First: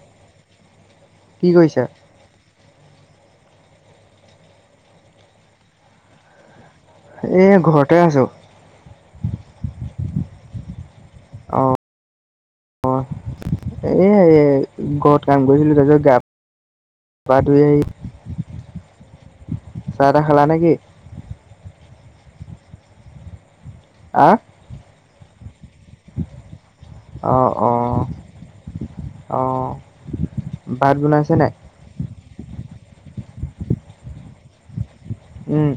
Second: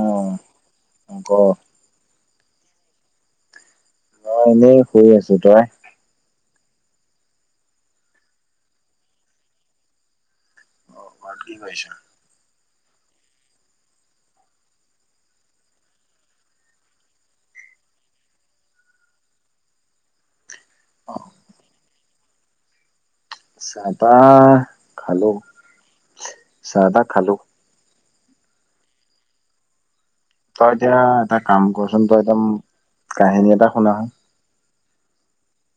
অ ক। কি কৰিছা? মই এনেই শুই আছো তই। এ ঘৰতে আছোঁ। অ' কি কৰিছা? এ-এ' ঘৰত কাম কৰিছিলো তাৰপিছত গা- পা ধুই। চাহ-তাহ খালা নেকি? আহ চাহ-তাহ খালো, চাহ-তাহ খালো। অঁ', -অঁ',। তই এতিয়া এটা কাম কৰ চোন তই একদম কাহিনী এটা শুনা চোন। উম।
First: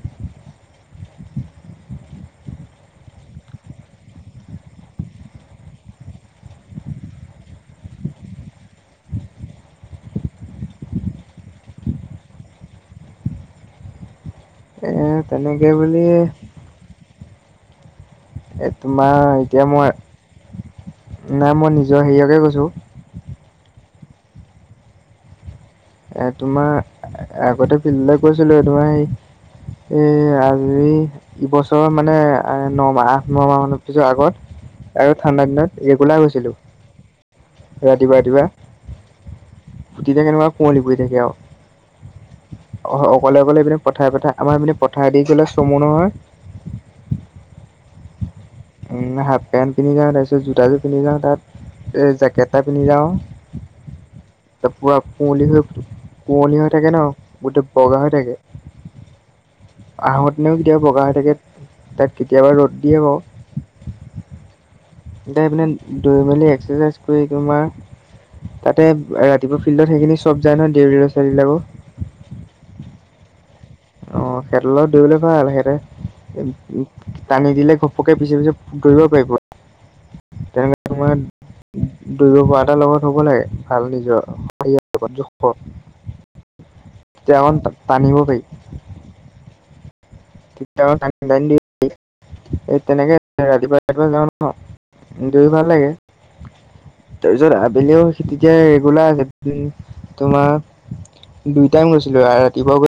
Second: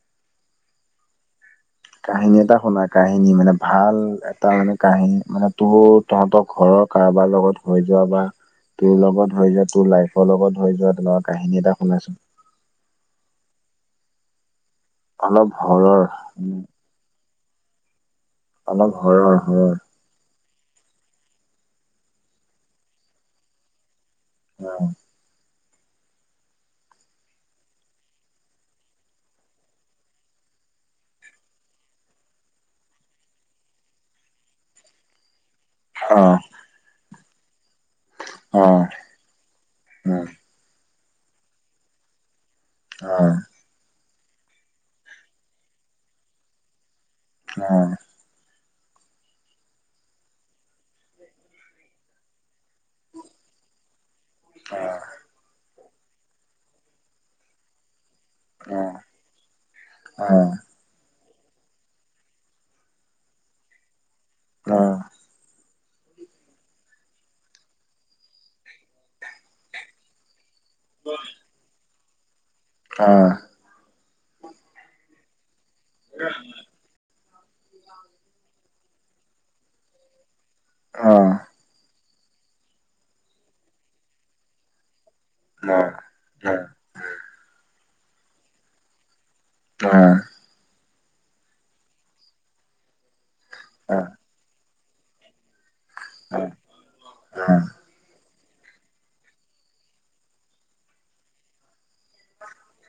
কাহিনী এটা শুনা, কাহিনী মানে ভাল এটা মানে কাহিনী মানে তোৰ- তহঁতৰ ঘৰৰ কাৰোবাৰ লগত হৈ যোৱা বা- তোৰ লগত হৈ যোৱা তোৰ লাইফৰ লগত হৈ যোৱা তেনেকুৱা কাহিনী এটা শুনাচোন। এ অলপ তেনেকে ঘৰৰ। বুলি এই অলপ তোমাৰ হৰৰ এতিয়া হৰৰ মই নাই, মই নিজৰ হেৰিয়কে কৈছোঁ। উম। এ' তোমাৰ আগতে ফিল্ডলৈ গৈছিলো তোমাৰ সেই- এ' আজি- এইবছৰৰ মানে ন মাহ, আঠ, ন মাহৰ পিছত আগত আৰু ঠাণ্ডা দিনত- ৰেগুলাৰ অ গৈছিলো ৰাতিপুৱা-ৰাতিপুৱা। অ অ তেতিয়া কেনেকুৱা- গৈ থাকো আৰু। অ অ-অকলে-অকলে পথাই-পথাই- আমাৰ মানে পথাৰ দি গ'লে চমু নহয়। অহ। হাফ পেণ্ট পিন্ধি যাওঁ তাৰপিছত জোতাযোৰ পিন্ধি যাওঁ তা'ত জেকেট এটা পিন্ধি যাওঁ। পুৰা কুঁৱলী হৈ -কুঁৱলী হৈ থাকে ন' গোটেই বগা হৈ থাকে। অঁহ'। আহোতেও কেতিয়াবা বগা হৈ থাকে, তাত কেতিয়াবা ৰ'দ দিয়ে বাওঁ। অ'। সেইপিনে দৌৰি মেলি এক্সাৰচাইজ কৰি তোমাৰ- তা'তে ৰাতিপুৱা ফিল্ডত সেইখিনি চব যায় নহয় দেউৰী ল'ৰা-ছোৱালীবিলাকো। অহ'। অঁ', সিহঁতৰ লগত দৌৰিবলৈ ভাল সেতে- টানি দিলে ঘপকে পিছে-পিছে দৌৰিব পাৰিব। তেনেকৈ তোমাৰ দৌৰিব পৰা এটাৰ লগত হ'ব লাগে ভাল নিজৰ। হাৰ লগত [unintelligible] [unintelligible] অহ', -অহ',। [unintelligible] টানিব পাৰিবি। অহ'। তেতিয়া তেনেকে ৰাতিপুৱা যা [unintelligible] অহ', দৌৰি ভাল লাগে। তাৰপিছত আবেলিও- তেতিয়া ৰেগুলাৰ আ' ম, তোমাৰ দুই টাইম গৈছিলোঁ। আ', ৰাতিপুৱা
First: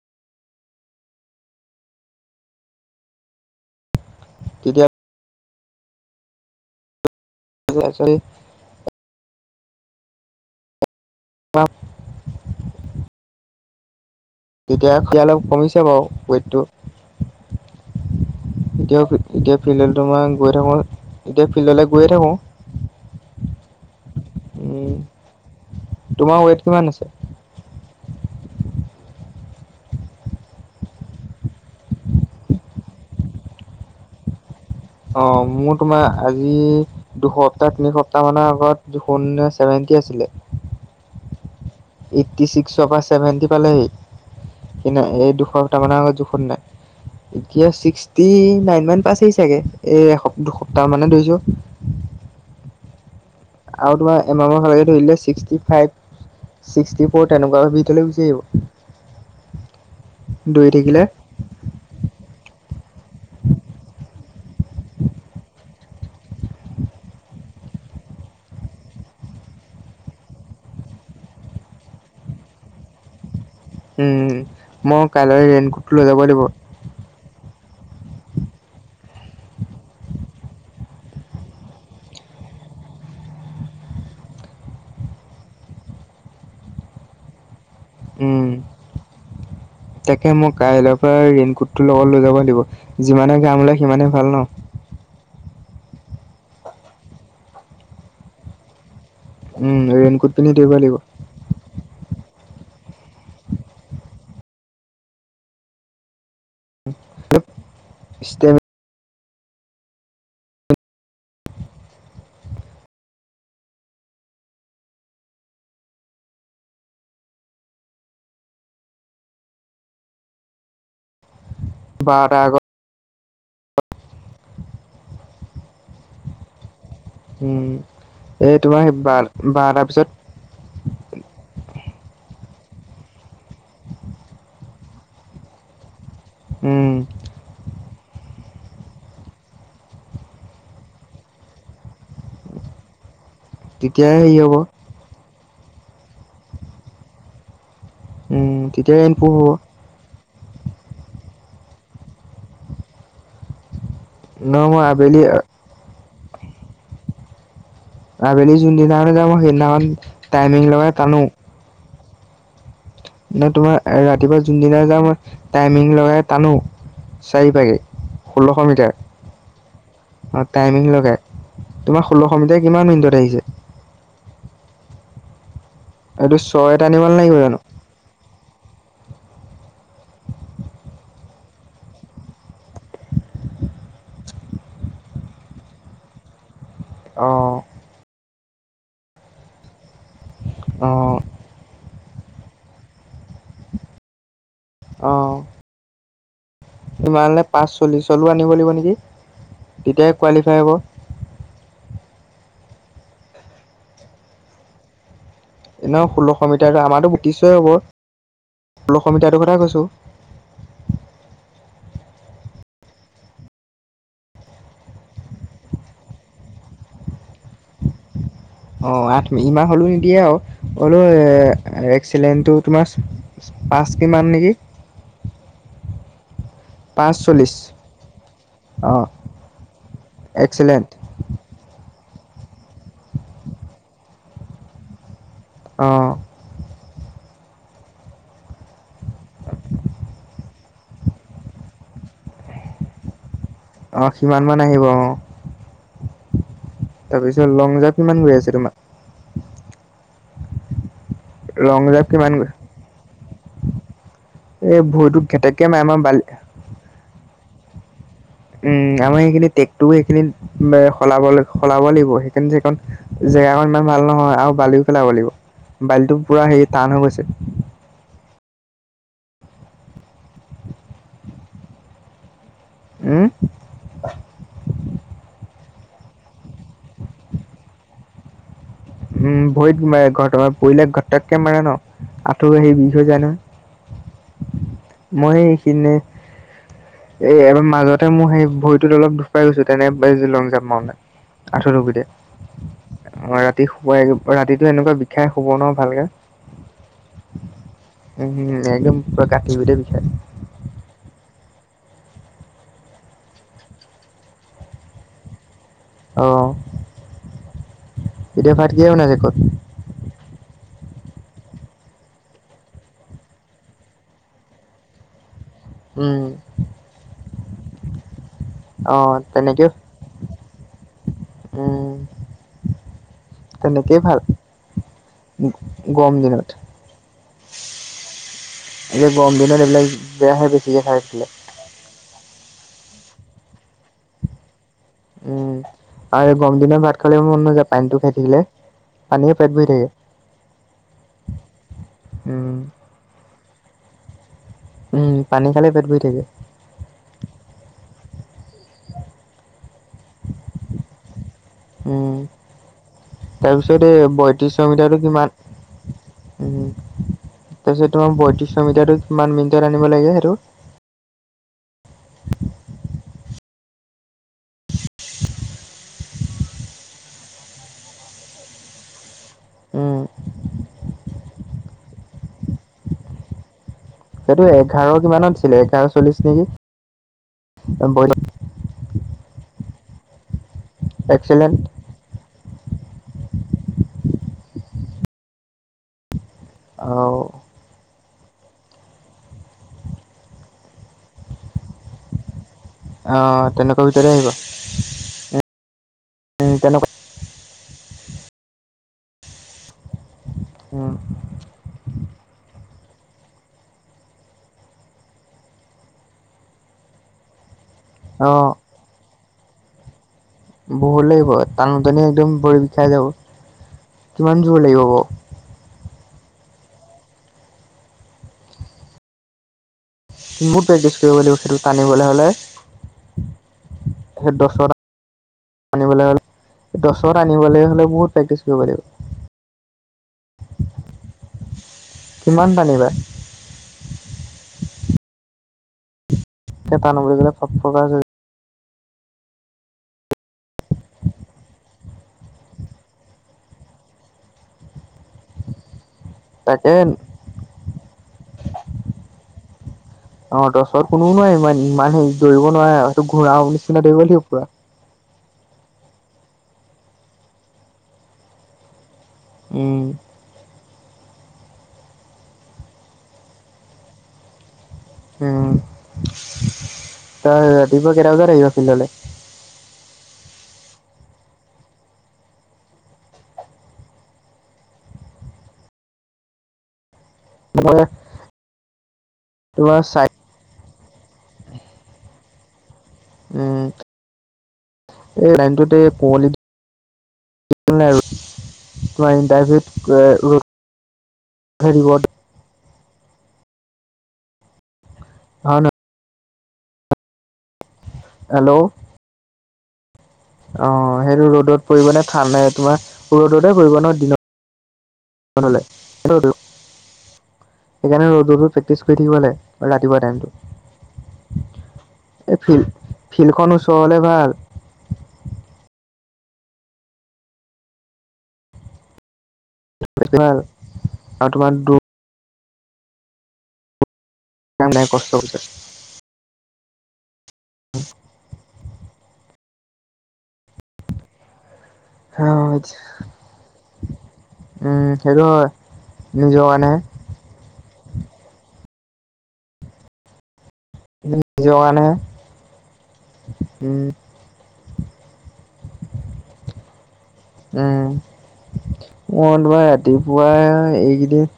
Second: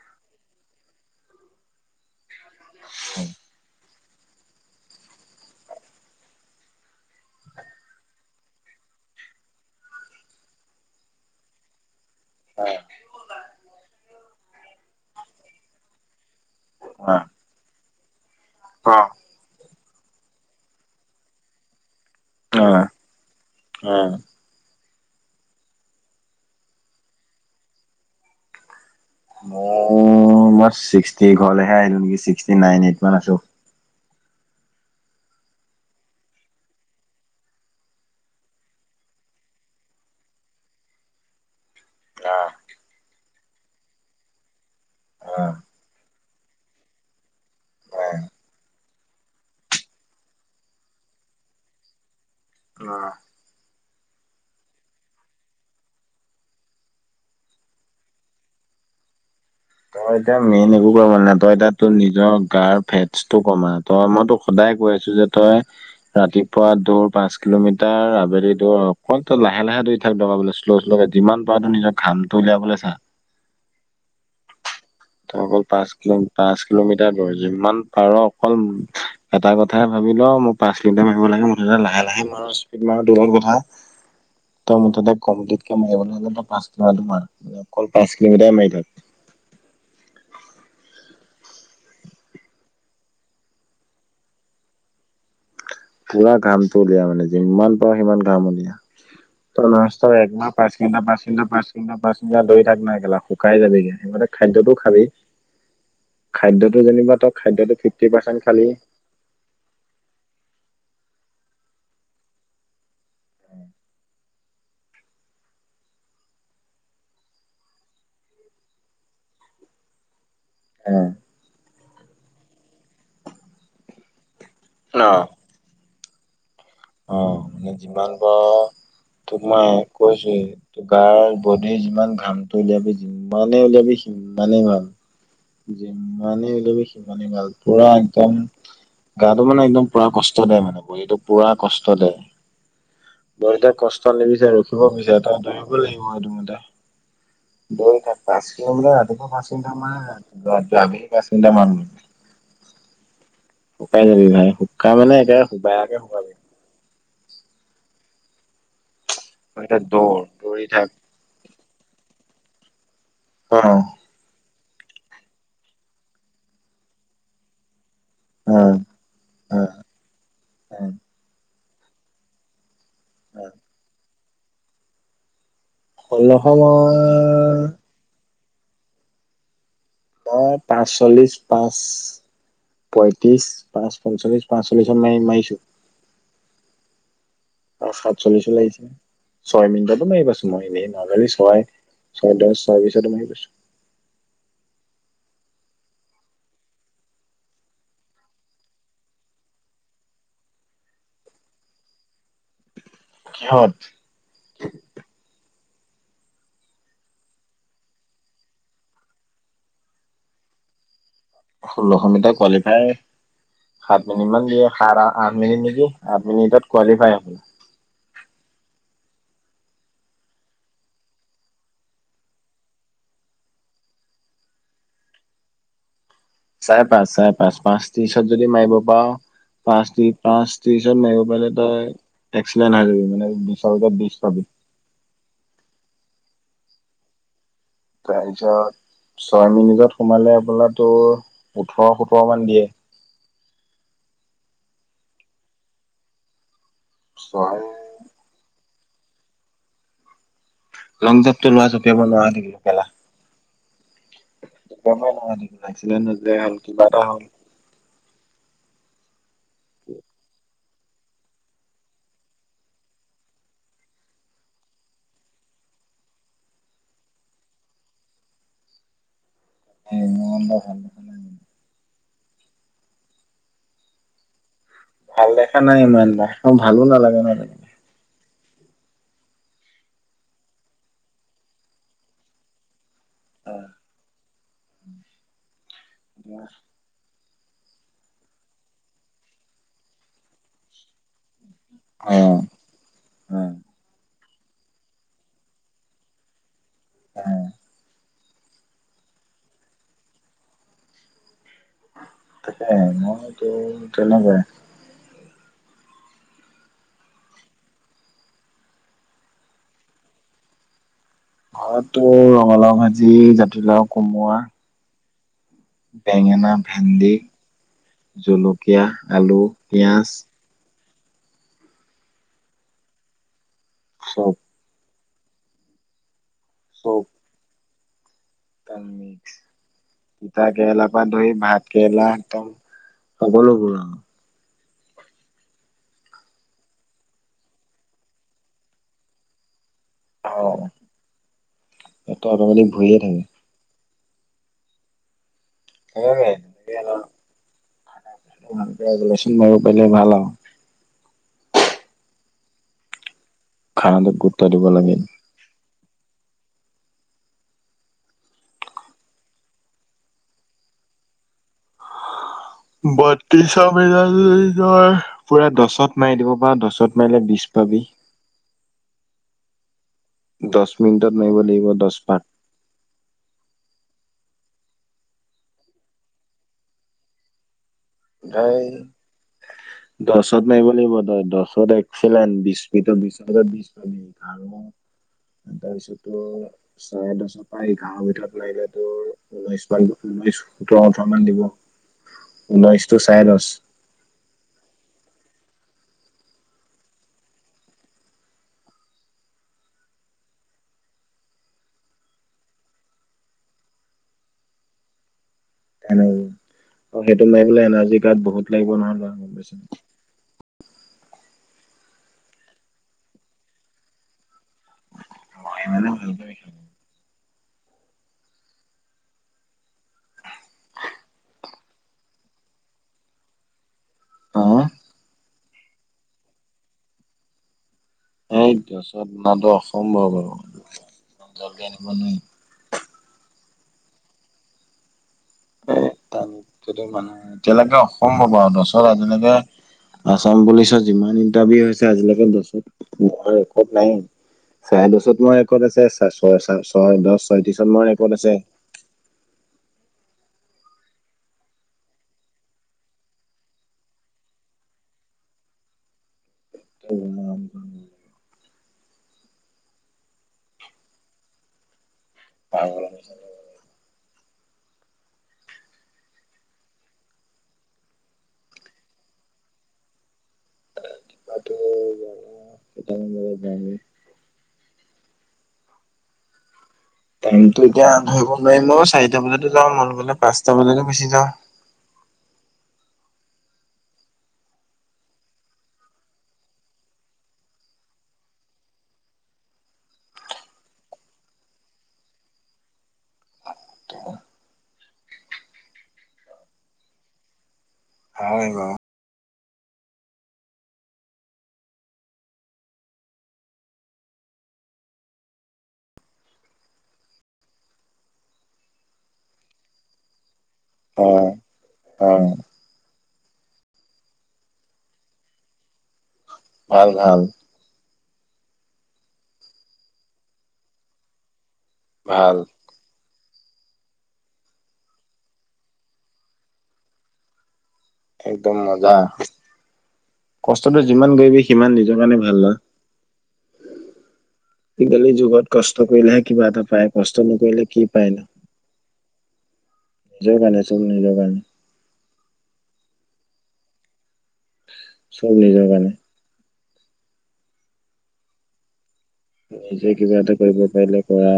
[unintelligible] তেতিয়া কিবা আছিল আ' অহ'। এতিয়া তেতিয়াত কৈ অলপ কমিছে বাৰু ৱেইটটো। এতিয়াও- এতিয়া ফিল্ডলে তোমাৰ গৈ থাকোঁ, এতিয়া ফিল্ডলে গৈয়ে থাকোঁ। অহ', -অঁহ',। উম, তোমাৰ ৱেইট কিমান আছে? মোৰ, মই ছিক্সটি ঘৰলেহে আহিলোঁ নেকি। ছিক্সটি নাইন, এইটমান আছোঁ। অহ, মোৰ তোমাৰ আজি- দুসপ্তাহ-তিনিসপ্তাহ মানৰ আগত দেখোন চেভেন্টি আছিলে। এইট্টি আহ, ছিক্সৰ পৰা ছেভেন্টি পালেহি। কি ন এই আহ, দুশপটামানৰ আগত জোখত নাই। এতিয়া ছিক্সটি নাইনমান পাইছেহি চাগে। এই এসপ, দুসপ্তাহ মানে ধৰিছোঁ। অহ। আৰু তোমাৰ এমাহৰ ধৰিলে ছিক্সি ফাইভ- ছিক্সটি ফ'ৰ তেনেকুৱা [unintelligible] কেনে গুচি আহিব। তই এতিয়া দৌৰি মেইন থাকিলে একোকৰিবনেলা গগ ততমানে। তই এতিয়া- তই নিজৰ গাৰ ফেত্ছটো কমা। তই, মই তোক সদায় কৈ আছোঁ যে তই- ৰাতিপুৱা দৌৰ পাঁচ কিলোমিটাৰ। আবেলি দৌৰ, অকণ তই লাহে লাহে দৈ- থেল পাবা বোলোঁ শ্ল' শ্ল' কৈ। যিমান পাৰা তুমি নিজৰ ঘামটো উলিয়াবলে চা। উম, মই কাইলৈ অকল পাঁচ ৰেইনকোটটো লৈ কিলো যাবই লাগিব। পাঁচ কিলোমিটাৰ দৌৰ। যিমান পাৰোঁ অকল ম', এটা কথাই ভাবি ল' মোৰ পাঁচ- কিলোমিটাৰ মাৰিব লাগে। মুঠতে লাহে লাহে মাৰোঁ, স্পীডত মাৰোঁ, তোমাৰ কথা। [unintelligible] ত' মুঠতে কমপ্লিটকে মাৰিবি কিন্তু পাঁচ বাৰ মাৰ। অকল পাঁচ উম কিলোমিটাৰে মাৰি থাক। [unintelligible] তাকে মোক কাইলৈৰ পৰা ৰেইনকোটটো লগত লৈ যাবই লাগিব। যিমানে ঘাম ওলায় সিমানে ভাল, ন। পুৰা ঘামটো উলিয়া মানে। যিমান পাৰওঁ সিমান ঘাম উলিয়া। তোৰ উম লাষ্টৰ ৰেইনকোট একমাহ পিন্ধি দৌৰিব পাঁচ লাগিব তিনমাহ পাঁচ- পাঁচটা পাঁচটা ধৰি থাক নাই একেলা শুকাই যাবিগা সিতে খাদ্যতো খাবি [unintelligible] খাদ্যটো যেনেবা তই, খাদ্যটো ফিফটি পাৰ্চেণ্ট খালি। উম। বা তাৰ আগত- অহ। অহ, উম মানে যিমান এই পাৰোঁ, তোমাৰ বাৰ তোমাক বাৰটাৰ পিছত কৈছে- তোমাৰ ' বডিৰ যিমান ঘামটো উলিয়াবি, যিমানে উলিয়াবি সিমানে ভাল। যিমানে উলিয়াবি উম সিমানে ভাল। পুৰা একদম, গাটো মানে একদম পুৰা কষ্ট দে মানে। বডীটো পুৰা- কষ্ট দে। বডীটোৱে কষ্ট তেতিয়াই হেৰি হ'ব নিবিচাৰে তোমাক বিচাৰে। ত', দৌৰিবই লাগিব আৰু তুমি দে। দৌৰি থাক। পাঁচ উম, তেতিয়া কিলোমিটাৰ, ৰেইন ৰাতিপুৱা প্ৰুফ পাঁচ হ'ব। মিনিটাৰমান ৰা, ৰাত। লাগেই পাঁচ মিনিটাৰমান। শুকাই যাবি ভাই। নহয় মই শুকাই মানে আবেলি একে শু' বেয়াকে- আবেলি যোনদিনাহে যাওঁ, এতিয়া সেইদিনাখন দৌৰ টাইমিং দৌৰি থাক লগাই টানোঁ। নাই অ তোমাৰ অ এ ৰাতিপুৱা যোনদিনাই যাওঁ মই, টাইমিং লগাই টানোঁ, চাৰিটাকে। অ ষোল্লশ মিটাৰ। অ অহ, অ টাইমিং লগাই। তোমাৰ ষোল্লশ মিটাৰ কিমান মিনিটত আহিছে? এইটো ষোল্লশ ছয়ত আনিব নেলাগিব জানোঁ? মই নয় পাঁচচল্লিশ পাঁচ। পঁয়ত্ৰি পাচ পঞ্চলিশ পাঁচল্লিশ মাৰি মাৰিছো অঁ অ সাত চল্লিছো লাগিছিলে ছয় মিনিটতো মাৰি পছো মই অ এনেই নাজালি ছয় ছয় দহ চাৰিছত ত ম আহিছো অ সোমালে পাঁচ চল্লিছ লৈ আনিব লাগিব নেকি তেতিয়াহ কোৱালিফাই হ'ব কেৱাট এ ন ষোল্লশ মিটাৰ আমাৰতো বুটিশয়ই হ'ব ষোল্লশ মিটাৰটোৰ কথা কৈছো ষোল্লশ মিটাৰ কোৱালিফাই সাত মিনিট মান দিয়ে স আঠ মিনিট নিদি আঠ মিনিটত কোৱালিফাই হ'ল অ আঠ ইমাহ হ'লো নিদিয়ে আৰু হলো এক্সিলেণ্টটো তোমাৰ পাঁচ কিমান নেকি চাৰে পাঁচ চাৰে পাঁচ পাঁচ ত্ৰিশত যদি মাৰিব অঁ পাৰ পাঁচ ত্ৰিশ পাঁচ এক্সিলেণ্ট ত্ৰিশত মাৰিব পাৰিলে তই এক্সিডেণ্ট হৈ যাবি মানে বিচাৰ তাত বিছ পাবি অঁ তাৰপিছত ছয় মিনিটত সোমালে বোলে তোৰ ওঠৰ সোতৰ মান দিয়ে অ সিমান মান আহিব অ তাৰপিছত ছয় লং জাম কিমান গৈ আছে তোমাৰ লং জাপটো লোৱা লং জপিয়াব জাম্প নোৱাৰা কিমান হৈ গৈ থাকিলোঁ কেলা এই একেবাৰে নোৱাৰা ভৰিটোত হৈ ঘেটেককৈ থাকিলোঁ মাৰে আমাৰ এক্সিলেন্ত বালি নোযোৱাই হ'ল কিবা এটা হ'ল উম আমাৰ সেইখিনি ট্ৰেকটোও সেইখিনি সলাব সলাব লাগিব সেইকাৰণ যেখন জেগাকন ইমান ভাল নহয় আৰু বালিও পেলাব লাগিব বালিটো পুৰা হেৰি টান হৈ গৈছে সেই মন ভাল উম ভাল দেখা নাই ইমান বাৰ ভালো নালাগে নহয় উম ভৰিত মা ঘট পৰিলে ঘটককে মাৰে নহ আঁঠৌ সেই বিষ হৈ জানো মই এইখিনে অ এই এবাৰ মাজতে মোৰ সেই ভৰিটোত অলপ দুখ পাই গৈছো তেনে ব লং জাম মাৰুতে আঠুৰ্টোগুইটে অ', মই অ', ৰাতি শুৱাই ৰাতিটো এনেকুৱা বিষাই শুব নোৱাৰো ভালকে এ উম হম একদম পুৰা কাটিবতে বিখাই তাকে মইতো তেনেকুৱাই অঁ এতিয়া ভাত কিহেৰে বনাইছে ঘত অটো ৰঙালাও ভাজি জাতিলাও কোমোৱা উম বেঙেনা ভেন্দি জলকীয়া অ আলু তেনেকে পিয়াজ উম তেনেকেই ভাল চব গৰম দিনত চব তামি এতিয়া গৰম দিনত এইবিলাক তিতা বেয়াহে বেছিকে কেৰেলা খাই পৰা থাকিলে ধৰি ভাত কেৰেলা একাওন সকলোবোৰ আও উম আৰু এই গৰম দিনত ভাত খালে মন নযায় পানীতটো খাই থাকিলে পানীয়ে পেট বহি থাকে অ সো অটমেটিক উম ভৰিয়ে থাকে উম পানী খালে পেট নে ভৰি থাকে [unintelligible] ভকচোন বাব পাৰিলে ভাল আৰু উম তাৰপিছত এই খানাটোত গুৰুত্ব দিব বয়ত্ৰিশশ লাগে মিটাৰটো কিমান উম তাৰপিছতোমাৰ বয়ত্ৰিশ মিটাৰটো কিমান মিনিটত আনিব লাগে সেইটো বত্ৰিশ মিটাৰ যদি তই পুৰা দহত মাৰি দিব প দচত মাৰিলে বি পাবি উম। দশ মিনিটৰ নাইিব লাগিব দশ প সেইটো এঘাৰ কিমানত আছিলে এঘাৰ চল্লিশ নেকি? ত দছত নাৰিব লাগিব তই এক্সেলেণ্ট দহত এক বিসিত বি বিছ পাব আৰু তাৰপিছতো আৰু [unintelligible] ভিতৰত লাগিলে তোৰ ঊনৈশ ম ঊনৈশ সোতৰ ওঠৰ মান দিব ঊনৈশ অ' তেনেকুৱা ভিতৰে আহিব তেনেকুৱা উ অ' সেইটো মাৰি বোলে [unintelligible] অ' বহুত লাগিব নহয় লৰাক কৈছে বহুত লাগিব টানো টানি একদম ভৰি বিষাই যাব। কিমান জোৰ লাগিব বাৰ [unintelligible] মোৰ প্ৰেক্টিচ কৰিব লাগিব সেইটো টানিবলৈ হলে তে অ দৰ আনিবলৈ হলে, দহত আনিবলে হলে বহুত প্ৰেক্টিচ এই কৰিব লাগিব দহতটো অনাতো অসম্ভৱ বাৰু, [unintelligible] আনিব নোৱাৰি। কিমান পাৰিবা? এ ত য টানো মানে বুলি ক'লে ফ এনেকে ফকাচ হৈ অসম্ভৱ হব দহত আজিলৈকে আচাম পুলিচৰ যিমান ইন্টাৰভিউ হৈছে আজিলৈকে [unintelligible] নাইয়েই চাৰে দশত মই ৰেকৰ্ড আছে ছয় তাকে ছয় দহ ছয়ত্ৰিশত মই ৰেকৰ্ড আছে [inaudible] অ' তছত কোনোও নোৱয় ইমান ইমান হেৰিৰিব নোৱাৰে হয়তো ঘূৰাও নিচিনা দৌৰিব লাগিব পুৰা উ উম আ উম তাৰ ৰাতিপুৱা কেইটা বজাৰ আহিব [unintelligible] উ [unintelligible] টাইমতো এতিয়া ধৰিব নোৱাৰিম ম চাৰিটা বজাতো যাওঁ তোমাৰ মই চাই গলে পাঁচটা বজাতো গুছি যাওঁ উম। এই লাইনটোত এই পুঁৱালী তোমাৰ [unintelligible] অন হয় হেল্ল' বাৰু অ' সেইটো ৰ'দত পৰিব নে ঠাণ্ডাই তোমাৰ ৰ'দতে পৰিব ন দিনত? [unintelligible] সেইকাৰণে ৰ' ৰত প্ৰেক্টিছ কৰি থাকিব লাগে ৰাতিুৱা টাইমটো হয় হয় এই ফিল ফিল্ডখন ওচৰলে ভাল ভাল ভাল। মাৰ আৰু তোমাৰ ভাল [unintelligible] কষ্ট কৰিছ উম একদম মজা, কষ্টটো যিমান কৰিবি সিমান দি [unintelligible] উম আজিকালি সেইটো হয়। যুগত কষ্ট কৰিলেহে কিবা এটা জোগানে পায় কষ্ট নকৰিলে কি পায় ন। যোগানে চল ন যোগান [unintelligible] সেই কাৰণে উম চব নিজৰ কাৰণে উম [unintelligible] মলবাৰ নিজে কিবা ৰাতিপুৱা এটা কৰিব পাৰিলে এইকেইদিন কৰা।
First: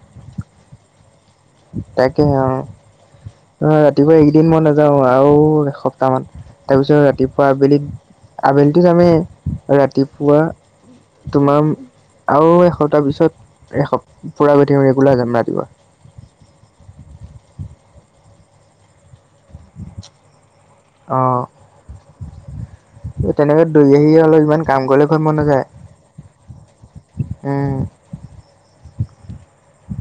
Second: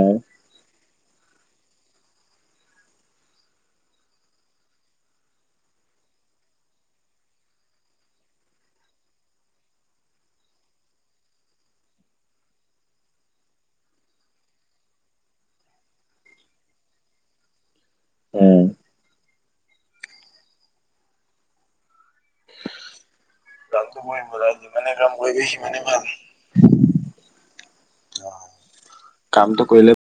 তাকে আৰু ৰাতিপুৱা এইকেইদিন মই নাযাওঁ, আৰু এসপ্তাহ মান। তাৰপিছত ৰাতিপুৱা আবেলিত, আবেলি যামেই, ৰাতিপুৱা তোমাৰ আৰু এসপ্তাহ পিছত এস পুৰা গৈ থাক ৰেগুলাৰ যাম ৰাতিপুৱা। উম অ', তেনেকে দৈ কামটো আহি কৰিম অলপ ইমান কাম যিমানে কৰিলে ঘৰত মন কৰিবি ন যায়। সিমানে ভাল উম। কামটো কৰিলে